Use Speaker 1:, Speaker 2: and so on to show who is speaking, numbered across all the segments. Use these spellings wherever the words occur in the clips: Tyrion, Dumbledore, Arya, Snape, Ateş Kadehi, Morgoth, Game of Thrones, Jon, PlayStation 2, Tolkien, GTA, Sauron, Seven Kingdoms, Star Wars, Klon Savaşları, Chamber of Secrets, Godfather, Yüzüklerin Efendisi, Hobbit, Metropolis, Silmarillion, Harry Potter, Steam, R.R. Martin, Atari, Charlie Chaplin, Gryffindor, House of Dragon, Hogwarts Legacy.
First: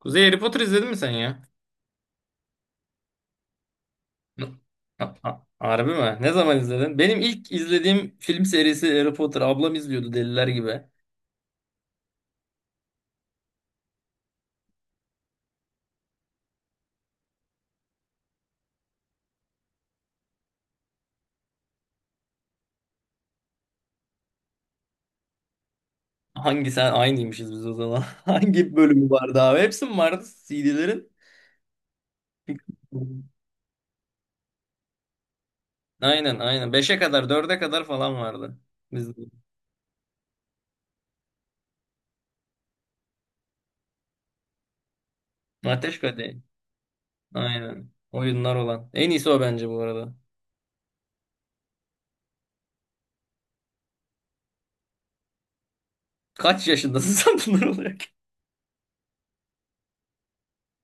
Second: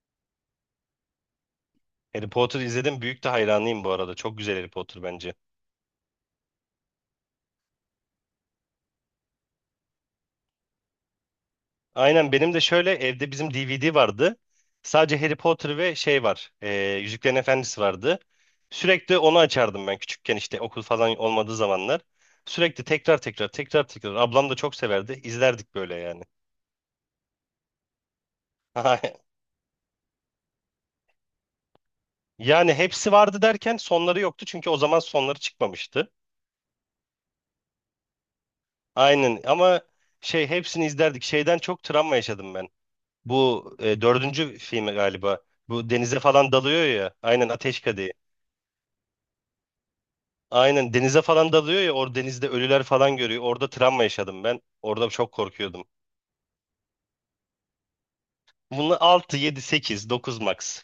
Speaker 1: Kuzey, Harry Potter izledin mi sen ya?
Speaker 2: Harry Potter izledim. Büyük de hayranıyım bu arada. Çok güzel Harry Potter bence.
Speaker 1: Harbi mi? Ne zaman izledin? Benim ilk izlediğim film serisi Harry Potter. Ablam izliyordu deliler gibi.
Speaker 2: Aynen benim de şöyle evde bizim DVD vardı. Sadece Harry Potter ve şey var. Yüzüklerin Efendisi vardı. Sürekli onu açardım ben küçükken işte okul falan olmadığı zamanlar. Sürekli tekrar tekrar tekrar tekrar. Ablam da çok severdi. İzlerdik böyle yani.
Speaker 1: Hangi sen aynıymışız biz o zaman. Hangi bölümü vardı abi? Hepsi mi vardı CD'lerin?
Speaker 2: Yani hepsi vardı derken sonları yoktu. Çünkü o zaman sonları çıkmamıştı.
Speaker 1: Aynen, aynen. Beşe kadar, dörde kadar falan vardı. Biz
Speaker 2: Aynen ama şey hepsini izlerdik. Şeyden çok travma yaşadım ben. Bu dördüncü filmi galiba. Bu
Speaker 1: Ateş
Speaker 2: denize
Speaker 1: Kadehi.
Speaker 2: falan dalıyor ya. Aynen Ateş
Speaker 1: Aynen.
Speaker 2: Kadehi.
Speaker 1: Oyunlar olan. En iyisi o, bence bu arada.
Speaker 2: Aynen denize falan dalıyor ya. Orada denizde ölüler falan görüyor. Orada travma yaşadım ben. Orada çok korkuyordum.
Speaker 1: Kaç yaşındasın sen bunlar olarak?
Speaker 2: Bunu 6, 7, 8, 9 max.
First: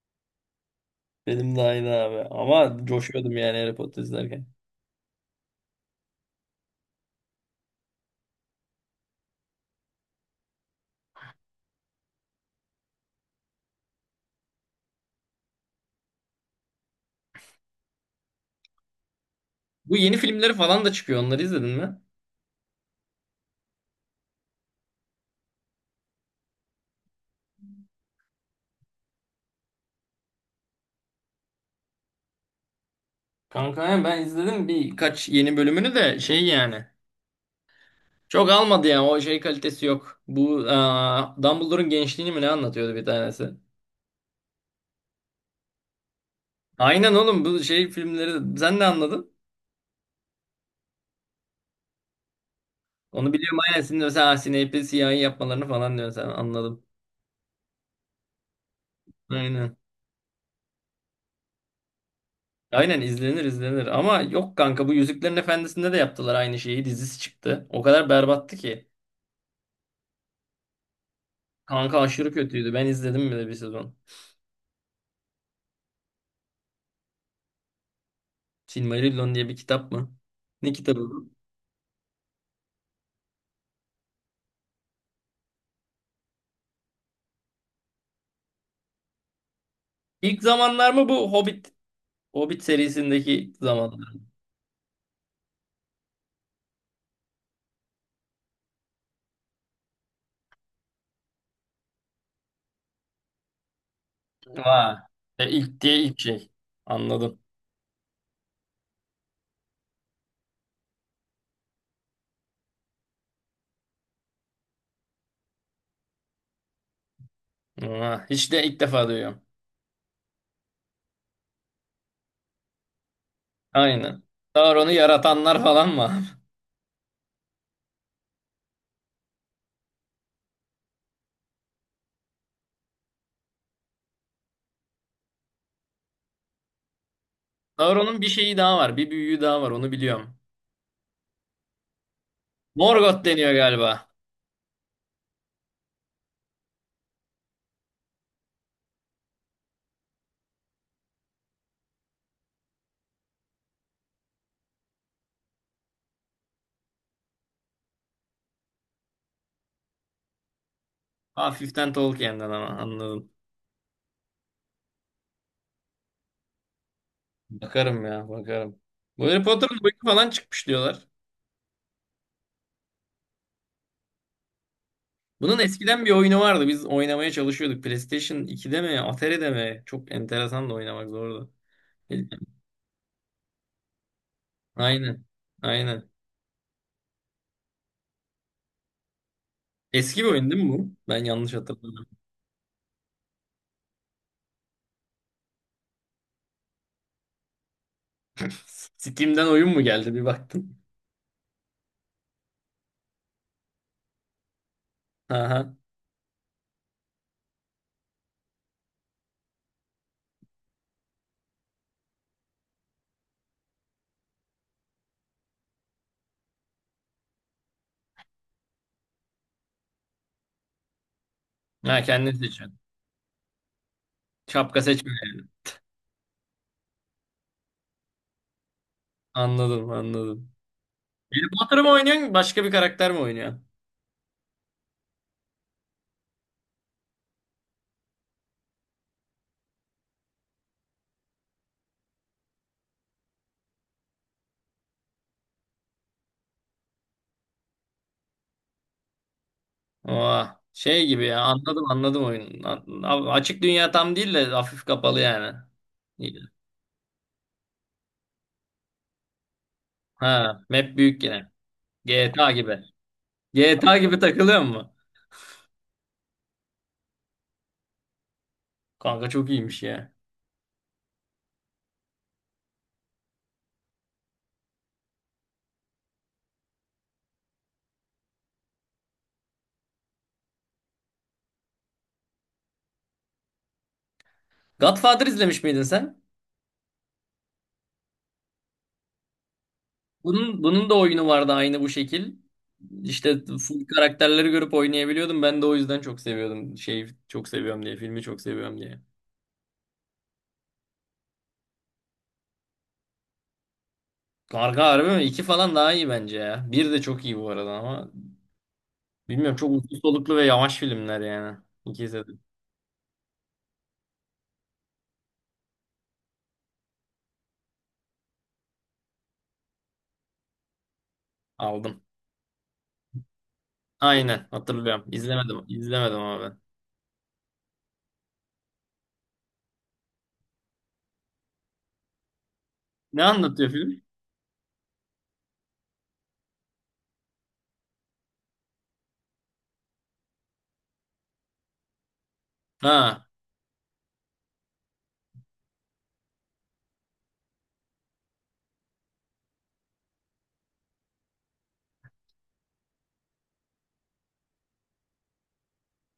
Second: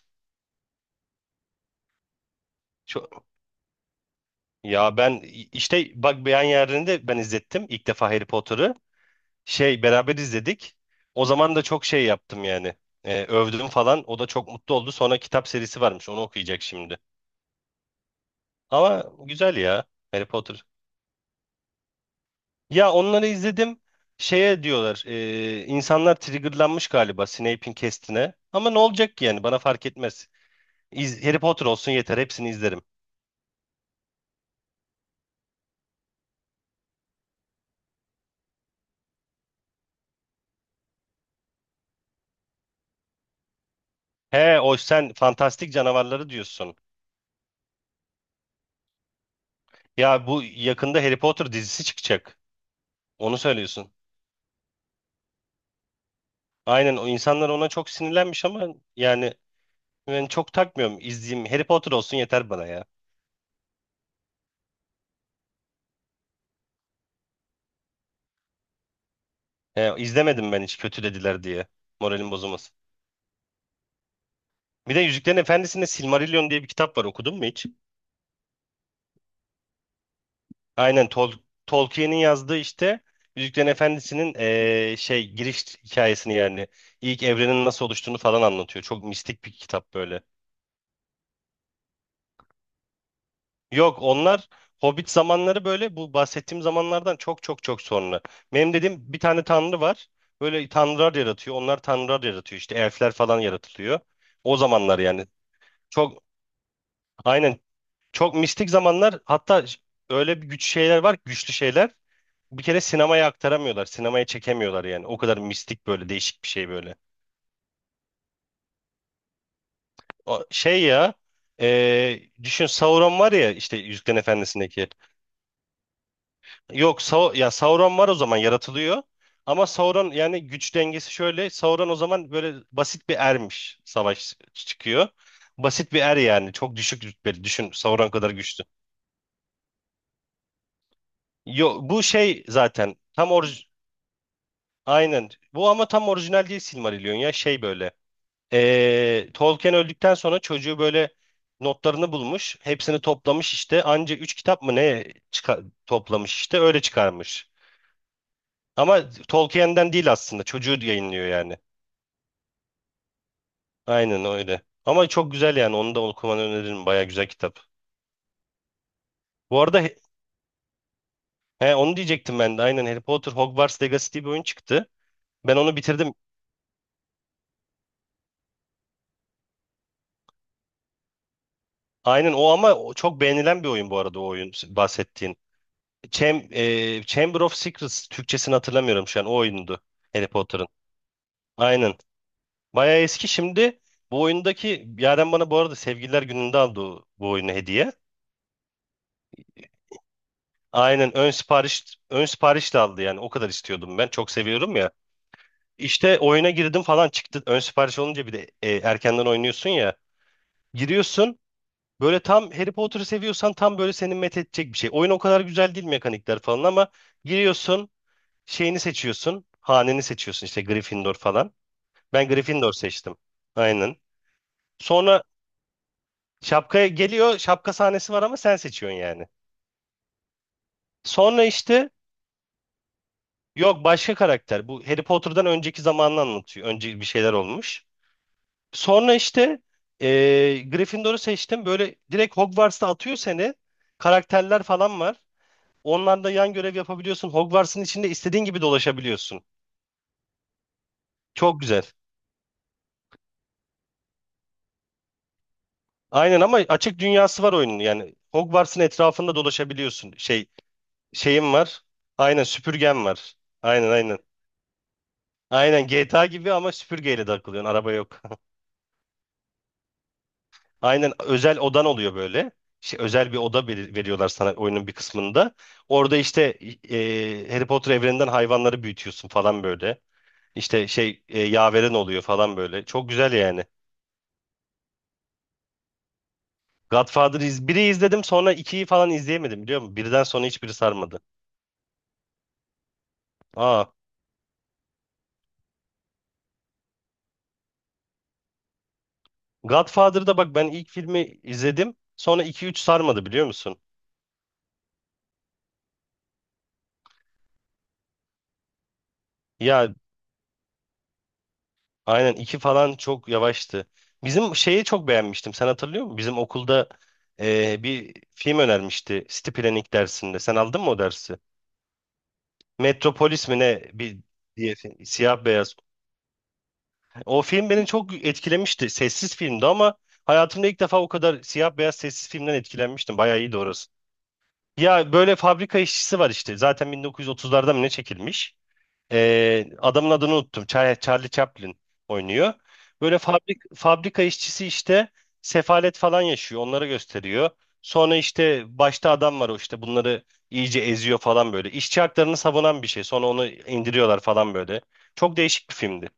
Speaker 1: Benim de aynı abi. Ama
Speaker 2: Çok...
Speaker 1: coşuyordum yani Harry Potter izlerken.
Speaker 2: Ya ben işte bak beyan yerlerinde ben izlettim ilk defa Harry Potter'ı. Şey beraber izledik. O zaman da çok şey yaptım yani. Övdüm falan. O da çok mutlu oldu. Sonra kitap serisi varmış. Onu okuyacak şimdi. Ama güzel ya.
Speaker 1: Bu yeni
Speaker 2: Harry
Speaker 1: filmleri
Speaker 2: Potter
Speaker 1: falan da çıkıyor. Onları izledin mi?
Speaker 2: ya onları izledim. Şeye diyorlar. İnsanlar triggerlanmış galiba Snape'in kestine. Ama ne olacak ki yani bana fark etmez. Harry Potter olsun yeter hepsini izlerim.
Speaker 1: Kanka ya ben izledim birkaç yeni bölümünü de şey yani. Çok almadı yani, o şey kalitesi yok. Bu Dumbledore'un gençliğini mi ne anlatıyordu bir tanesi.
Speaker 2: He o sen fantastik canavarları diyorsun.
Speaker 1: Aynen oğlum, bu şey filmleri sen de anladın.
Speaker 2: Ya bu yakında Harry Potter dizisi çıkacak.
Speaker 1: Onu
Speaker 2: Onu
Speaker 1: biliyorum, aynen
Speaker 2: söylüyorsun.
Speaker 1: şimdi mesela Snape'i siyahi yapmalarını falan diyorsun, sen anladım.
Speaker 2: Aynen o insanlar ona çok sinirlenmiş ama yani
Speaker 1: Aynen.
Speaker 2: ben çok takmıyorum. İzleyeyim Harry Potter olsun yeter bana ya.
Speaker 1: Aynen, izlenir izlenir, ama yok kanka, bu Yüzüklerin Efendisi'nde de yaptılar aynı şeyi, dizisi çıktı. O kadar berbattı ki.
Speaker 2: He, izlemedim ben hiç kötülediler diye.
Speaker 1: Kanka
Speaker 2: Moralim
Speaker 1: aşırı kötüydü,
Speaker 2: bozulmasın.
Speaker 1: ben izledim bile bir sezon.
Speaker 2: Bir de Yüzüklerin Efendisi'nde Silmarillion diye bir kitap var, okudun mu hiç?
Speaker 1: Silmarillion diye bir kitap mı? Ne kitabı
Speaker 2: Aynen
Speaker 1: bu?
Speaker 2: Tolkien'in yazdığı işte Yüzüklerin Efendisi'nin şey giriş hikayesini yani ilk evrenin nasıl oluştuğunu falan anlatıyor. Çok mistik bir kitap böyle.
Speaker 1: İlk zamanlar mı bu? Hobbit serisindeki zamanda.
Speaker 2: Yok onlar Hobbit zamanları böyle bu bahsettiğim zamanlardan çok çok çok sonra. Benim dediğim bir tane tanrı var. Böyle tanrılar yaratıyor. Onlar tanrılar yaratıyor işte elfler falan yaratılıyor. O zamanlar
Speaker 1: Ha.
Speaker 2: yani
Speaker 1: E, ilk diye ilk
Speaker 2: çok
Speaker 1: şey. Anladım.
Speaker 2: aynen çok mistik zamanlar hatta öyle bir güç şeyler var güçlü şeyler. Bir kere sinemaya aktaramıyorlar. Sinemaya çekemiyorlar yani. O kadar mistik böyle değişik bir şey böyle.
Speaker 1: Ha. Hiç de, ilk defa duyuyorum.
Speaker 2: O- şey ya Düşün Sauron var ya işte Yüzüklerin
Speaker 1: Aynen.
Speaker 2: Efendisi'ndeki.
Speaker 1: Sauron'u yaratanlar falan mı?
Speaker 2: Yok Sau ya Sauron var o zaman yaratılıyor. Ama Sauron yani güç dengesi şöyle. Sauron o zaman böyle basit bir ermiş. Savaş çıkıyor. Basit bir er yani. Çok düşük rütbeli. Düşün Sauron
Speaker 1: Sauron'un bir
Speaker 2: kadar
Speaker 1: şeyi
Speaker 2: güçlü.
Speaker 1: daha var. Bir büyüğü daha var. Onu biliyorum.
Speaker 2: Yok bu şey zaten
Speaker 1: Morgoth
Speaker 2: tam
Speaker 1: deniyor
Speaker 2: orij
Speaker 1: galiba.
Speaker 2: aynen. Bu ama tam orijinal değil Silmarillion ya şey böyle. Tolkien öldükten sonra çocuğu böyle notlarını bulmuş. Hepsini toplamış işte. Anca 3 kitap mı ne toplamış işte öyle çıkarmış. Ama Tolkien'den değil aslında. Çocuğu yayınlıyor yani.
Speaker 1: Hafiften Tolkien'den ama, anladım.
Speaker 2: Aynen öyle. Ama çok güzel yani. Onu da okumanı öneririm. Baya güzel kitap.
Speaker 1: Bakarım ya, bakarım. Bu Harry
Speaker 2: Bu
Speaker 1: Potter'ın
Speaker 2: arada
Speaker 1: boyutu falan çıkmış diyorlar.
Speaker 2: he, onu diyecektim ben de. Aynen Harry Potter Hogwarts Legacy diye bir oyun çıktı. Ben
Speaker 1: Bunun
Speaker 2: onu
Speaker 1: eskiden bir
Speaker 2: bitirdim.
Speaker 1: oyunu vardı. Biz oynamaya çalışıyorduk. PlayStation 2'de mi? Atari'de mi? Çok enteresan da, oynamak zordu.
Speaker 2: Aynen o ama o çok beğenilen bir oyun bu arada o oyun
Speaker 1: Aynen.
Speaker 2: bahsettiğin.
Speaker 1: Aynen.
Speaker 2: Chamber of Secrets Türkçesini hatırlamıyorum şu an o oyundu
Speaker 1: Eski
Speaker 2: Harry
Speaker 1: bir oyun değil
Speaker 2: Potter'ın.
Speaker 1: mi bu? Ben yanlış
Speaker 2: Aynen.
Speaker 1: hatırladım.
Speaker 2: Bayağı eski şimdi. Bu oyundaki Yaren bana bu arada Sevgililer Günü'nde aldı bu oyunu hediye.
Speaker 1: Steam'den oyun mu geldi bir baktım.
Speaker 2: Aynen ön sipariş de aldı yani o kadar istiyordum ben. Çok seviyorum ya.
Speaker 1: Aha.
Speaker 2: İşte oyuna girdim falan çıktı. Ön sipariş olunca bir de erkenden oynuyorsun ya. Giriyorsun. Böyle tam Harry Potter'ı seviyorsan tam böyle seni met edecek bir şey. Oyun o kadar güzel değil mekanikler falan ama giriyorsun, şeyini seçiyorsun, haneni seçiyorsun işte Gryffindor falan.
Speaker 1: Ha,
Speaker 2: Ben
Speaker 1: kendin
Speaker 2: Gryffindor
Speaker 1: seçiyorsun.
Speaker 2: seçtim. Aynen.
Speaker 1: Şapka seçme
Speaker 2: Sonra
Speaker 1: yani.
Speaker 2: şapkaya geliyor. Şapka sahnesi var ama sen seçiyorsun yani.
Speaker 1: Anladım, anladım. Harry
Speaker 2: Sonra
Speaker 1: Potter mı
Speaker 2: işte
Speaker 1: oynuyorsun, başka bir karakter mi oynuyorsun?
Speaker 2: yok başka karakter. Bu Harry Potter'dan önceki zamanını anlatıyor. Önce bir şeyler olmuş. Sonra işte Gryffindor'u seçtim. Böyle direkt Hogwarts'ta atıyor seni. Karakterler falan var. Onlarla yan görev yapabiliyorsun. Hogwarts'ın içinde istediğin gibi dolaşabiliyorsun.
Speaker 1: Oha. Şey gibi ya,
Speaker 2: Çok
Speaker 1: anladım
Speaker 2: güzel.
Speaker 1: anladım oyunu. Açık dünya tam değil de hafif kapalı yani. İyi.
Speaker 2: Aynen ama açık dünyası var oyunun. Yani Hogwarts'ın etrafında dolaşabiliyorsun. Şey
Speaker 1: Ha, map büyük yine.
Speaker 2: şeyim var. Aynen
Speaker 1: GTA gibi.
Speaker 2: süpürgem var. Aynen
Speaker 1: GTA gibi
Speaker 2: aynen.
Speaker 1: takılıyor mu?
Speaker 2: Aynen GTA gibi ama süpürgeyle takılıyorsun. Araba yok.
Speaker 1: Kanka çok iyiymiş ya.
Speaker 2: Aynen özel odan oluyor böyle. Şey, özel bir oda veriyorlar sana oyunun bir kısmında. Orada işte Harry Potter evreninden hayvanları büyütüyorsun falan böyle. İşte şey yaveren oluyor falan böyle. Çok güzel yani.
Speaker 1: Godfather izlemiş miydin sen?
Speaker 2: Godfather biri izledim sonra ikiyi falan izleyemedim biliyor musun? Birden sonra
Speaker 1: Bunun,
Speaker 2: hiçbiri
Speaker 1: bunun da
Speaker 2: sarmadı.
Speaker 1: oyunu vardı aynı bu şekil. İşte full
Speaker 2: Aa,
Speaker 1: karakterleri görüp oynayabiliyordum. Ben de o yüzden çok seviyordum. Şeyi çok seviyorum diye, filmi çok seviyorum diye.
Speaker 2: Godfather'da bak ben ilk filmi izledim. Sonra iki üç sarmadı biliyor musun?
Speaker 1: Karga, harbi mi? İki falan daha iyi bence ya. Bir de çok iyi bu arada ama, bilmiyorum, çok
Speaker 2: Ya
Speaker 1: uzun soluklu ve yavaş filmler yani. İkisi de
Speaker 2: aynen iki falan çok yavaştı. Bizim şeyi çok beğenmiştim. Sen hatırlıyor musun? Bizim okulda bir film önermişti. City Planning dersinde. Sen aldın mı o dersi?
Speaker 1: aldım.
Speaker 2: Metropolis mi ne? Bir
Speaker 1: Aynen
Speaker 2: diye
Speaker 1: hatırlıyorum.
Speaker 2: film. Siyah
Speaker 1: İzlemedim.
Speaker 2: beyaz.
Speaker 1: İzlemedim ben.
Speaker 2: O film beni çok etkilemişti. Sessiz filmdi ama hayatımda ilk defa o kadar siyah beyaz sessiz filmden etkilenmiştim.
Speaker 1: Ne
Speaker 2: Bayağı iyiydi
Speaker 1: anlatıyor
Speaker 2: orası.
Speaker 1: film?
Speaker 2: Ya böyle fabrika işçisi var işte. Zaten 1930'larda mı ne çekilmiş? Adamın adını unuttum. Charlie Chaplin oynuyor. Böyle
Speaker 1: Ha,
Speaker 2: fabrika işçisi işte sefalet falan yaşıyor. Onları gösteriyor. Sonra işte başta adam var o işte bunları iyice eziyor falan böyle. İşçi haklarını savunan bir şey. Sonra onu indiriyorlar falan böyle. Çok değişik bir filmdi.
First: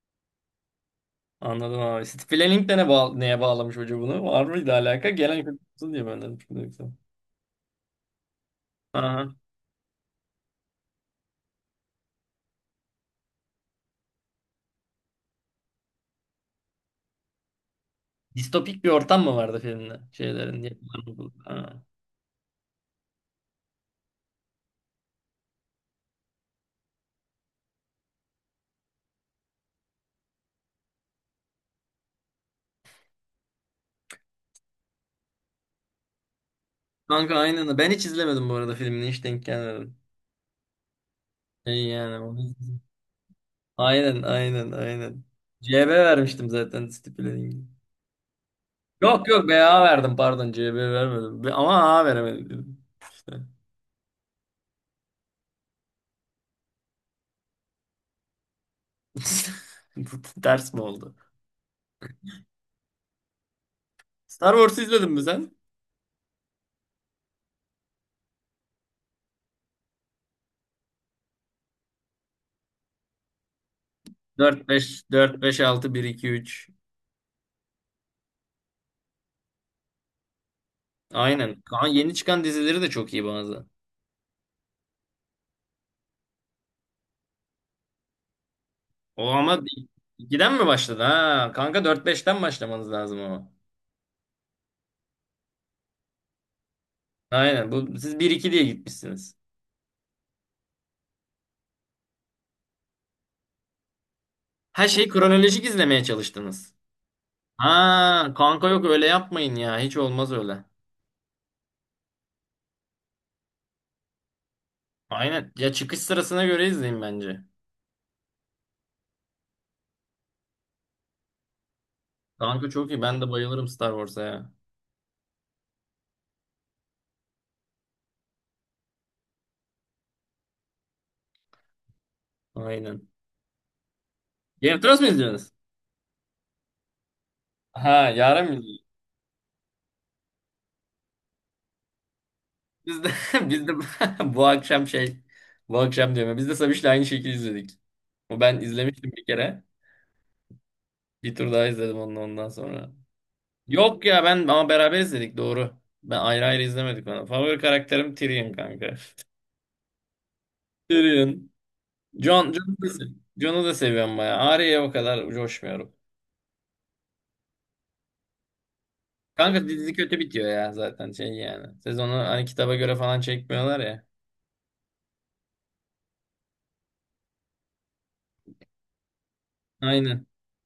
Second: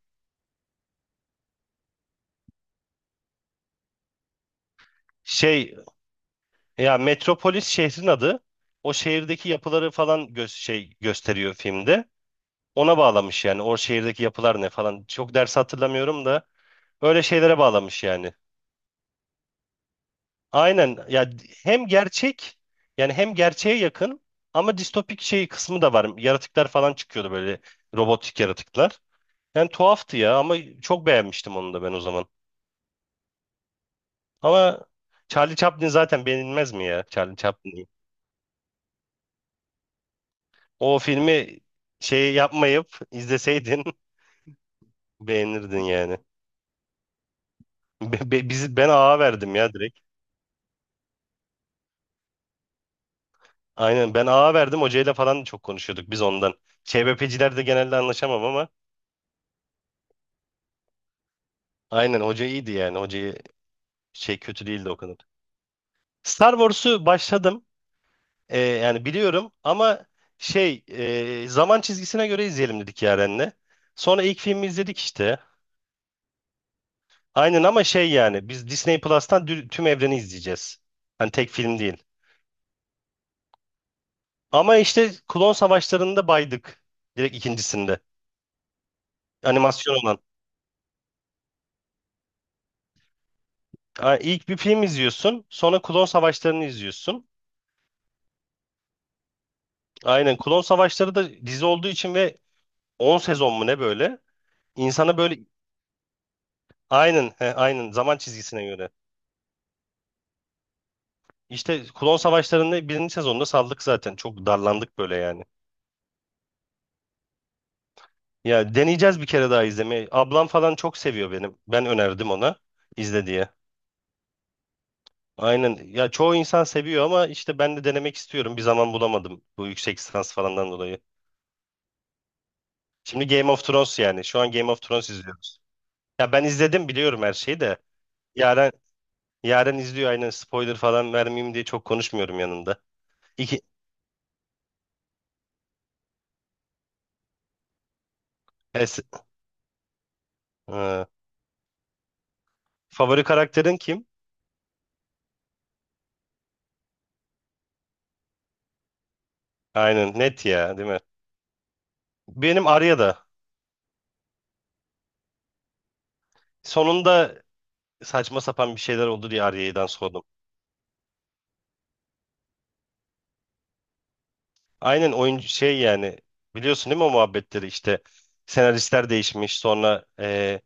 Speaker 1: anladım abi. City Planning de ne neye bağlamış hoca bunu? Var mıydı alaka? Gelen kötü
Speaker 2: Şey
Speaker 1: olsun diye ben dedim. Şimdi yoksa.
Speaker 2: ya, Metropolis şehrin adı. O şehirdeki yapıları falan gösteriyor filmde. Ona bağlamış yani. O şehirdeki yapılar ne falan. Çok ders hatırlamıyorum da öyle şeylere bağlamış yani.
Speaker 1: Distopik bir ortam mı vardı filmde?
Speaker 2: Aynen ya
Speaker 1: Ha.
Speaker 2: hem gerçek yani hem gerçeğe yakın ama distopik şey kısmı da var. Yaratıklar falan çıkıyordu böyle robotik yaratıklar. Yani tuhaftı ya ama çok beğenmiştim onu da ben o zaman. Ama Charlie Chaplin zaten beğenilmez mi ya
Speaker 1: Kanka
Speaker 2: Charlie
Speaker 1: aynen.
Speaker 2: Chaplin?
Speaker 1: Ben hiç izlemedim bu arada filmini. Hiç denk gelmedim.
Speaker 2: O filmi
Speaker 1: Şey yani,
Speaker 2: şey
Speaker 1: onu izledim.
Speaker 2: yapmayıp izleseydin
Speaker 1: Aynen aynen aynen.
Speaker 2: beğenirdin
Speaker 1: CB
Speaker 2: yani.
Speaker 1: vermiştim zaten stipülenin.
Speaker 2: Ben ağa
Speaker 1: Yok, yok,
Speaker 2: verdim ya
Speaker 1: BA
Speaker 2: direkt.
Speaker 1: verdim, pardon, CB vermedim. Ama A veremedim. Dedim. İşte.
Speaker 2: Aynen ben ağa verdim hocayla falan da çok konuşuyorduk biz ondan. ÇBP'ciler de genelde anlaşamam ama
Speaker 1: Bu ters mi oldu?
Speaker 2: aynen hoca iyiydi yani hocayı şey
Speaker 1: Star
Speaker 2: kötü
Speaker 1: Wars
Speaker 2: değildi o
Speaker 1: izledin
Speaker 2: kadar.
Speaker 1: mi sen?
Speaker 2: Star Wars'u başladım. Yani biliyorum ama şey zaman çizgisine göre izleyelim dedik Yaren'le. Sonra ilk filmi
Speaker 1: Dört
Speaker 2: izledik
Speaker 1: beş,
Speaker 2: işte.
Speaker 1: dört beş altı, bir iki üç.
Speaker 2: Aynen ama şey yani biz Disney Plus'tan tüm evreni izleyeceğiz. Hani tek
Speaker 1: Aynen.
Speaker 2: film
Speaker 1: Kaan,
Speaker 2: değil.
Speaker 1: yeni çıkan dizileri de çok iyi bazı.
Speaker 2: Ama işte Klon Savaşları'nda baydık. Direkt ikincisinde.
Speaker 1: O ama
Speaker 2: Animasyon olan.
Speaker 1: 2'den mi başladı ha? Kanka dört beşten başlamanız lazım ama.
Speaker 2: Ha, İlk bir film izliyorsun. Sonra Klon Savaşları'nı izliyorsun.
Speaker 1: Aynen. Bu, siz bir iki diye gitmişsiniz.
Speaker 2: Aynen Klon Savaşları da dizi olduğu için ve 10 sezon mu ne böyle?
Speaker 1: Her şeyi
Speaker 2: İnsana böyle
Speaker 1: kronolojik izlemeye çalıştınız.
Speaker 2: aynen, he, aynen zaman
Speaker 1: Ha
Speaker 2: çizgisine
Speaker 1: kanka, yok
Speaker 2: göre.
Speaker 1: öyle yapmayın ya. Hiç olmaz öyle.
Speaker 2: İşte Klon Savaşları'nın birinci sezonunda saldık zaten. Çok darlandık böyle yani.
Speaker 1: Aynen. Ya çıkış sırasına göre izleyin bence.
Speaker 2: Ya deneyeceğiz bir kere daha izlemeyi. Ablam falan çok seviyor benim. Ben önerdim ona
Speaker 1: Kanka çok iyi. Ben
Speaker 2: izle
Speaker 1: de
Speaker 2: diye.
Speaker 1: bayılırım Star Wars'a ya.
Speaker 2: Aynen. Ya çoğu insan seviyor ama işte ben de denemek istiyorum. Bir zaman bulamadım bu yüksek lisans falandan dolayı.
Speaker 1: Aynen.
Speaker 2: Şimdi Game of Thrones yani. Şu an Game
Speaker 1: Game of
Speaker 2: of
Speaker 1: Thrones mu
Speaker 2: Thrones
Speaker 1: izliyorsunuz?
Speaker 2: izliyoruz. Ya ben izledim biliyorum her şeyi de.
Speaker 1: Ha, yarın mı
Speaker 2: Yaren,
Speaker 1: izliyorsunuz?
Speaker 2: Yaren izliyor aynen spoiler falan vermeyeyim diye çok konuşmuyorum yanında.
Speaker 1: Biz de,
Speaker 2: İki,
Speaker 1: biz de bu akşam şey bu akşam diyorum. Ya, biz de Sabiş'le aynı şekilde izledik. O, ben
Speaker 2: es,
Speaker 1: izlemiştim bir kere.
Speaker 2: Ee,
Speaker 1: Bir tur daha izledim onu ondan sonra.
Speaker 2: favori karakterin
Speaker 1: Yok
Speaker 2: kim?
Speaker 1: ya, ben ama beraber izledik, doğru. Ben ayrı ayrı izlemedik onu. Favori karakterim Tyrion kanka.
Speaker 2: Aynen net ya değil mi?
Speaker 1: Tyrion.
Speaker 2: Benim Arya da
Speaker 1: Jon'u da seviyorum bayağı. Arya'ya o kadar coşmuyorum.
Speaker 2: sonunda saçma sapan bir şeyler oldu diye
Speaker 1: Kanka
Speaker 2: Arya'dan
Speaker 1: dizi kötü
Speaker 2: sordum.
Speaker 1: bitiyor ya zaten, şey yani. Sezonu hani kitaba göre falan çekmiyorlar ya.
Speaker 2: Aynen oyuncu şey yani biliyorsun değil mi o muhabbetleri işte senaristler değişmiş sonra
Speaker 1: Aynen.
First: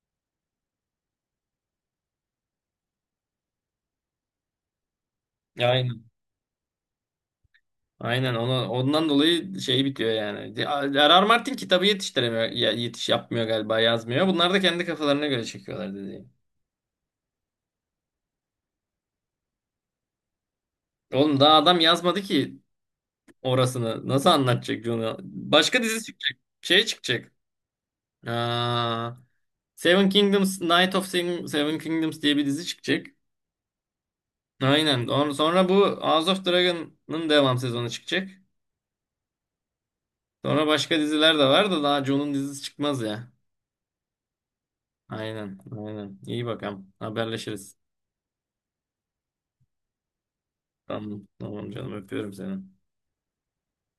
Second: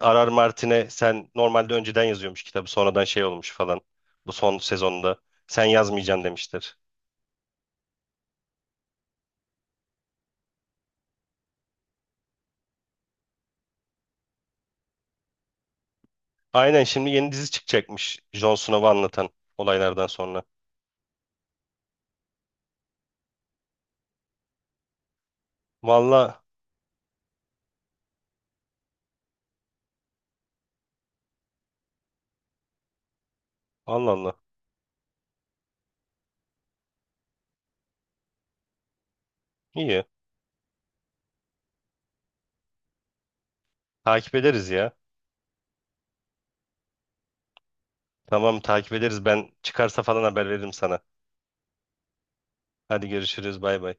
Speaker 2: Arar Martin'e sen normalde önceden yazıyormuş kitabı sonradan şey olmuş falan bu son sezonda sen
Speaker 1: Ya aynen.
Speaker 2: yazmayacaksın demiştir.
Speaker 1: Aynen onu, ondan dolayı şey bitiyor yani. R.R. Martin kitabı yetiştiremiyor, yetiş yapmıyor galiba, yazmıyor. Bunlar da kendi kafalarına göre çekiyorlar, dediğim.
Speaker 2: Aynen şimdi yeni dizi çıkacakmış Jon Snow'u anlatan olaylardan sonra.
Speaker 1: Oğlum daha adam yazmadı ki, orasını nasıl anlatacak John'u? Başka dizi çıkacak.
Speaker 2: Valla
Speaker 1: Şey çıkacak. Aa, Seven Kingdoms, Night of Seven, Seven Kingdoms diye bir dizi çıkacak.
Speaker 2: Allah Allah,
Speaker 1: Aynen. Sonra bu House of Dragon'ın devam sezonu çıkacak.
Speaker 2: iyi
Speaker 1: Sonra başka diziler de var da, daha John'un dizisi çıkmaz ya.
Speaker 2: takip ederiz ya.
Speaker 1: Aynen. Aynen. İyi bakalım. Haberleşiriz.
Speaker 2: Tamam takip ederiz. Ben çıkarsa falan haber veririm sana.
Speaker 1: Tamam. Tamam canım, öpüyorum seni.
Speaker 2: Hadi görüşürüz. Bay bay.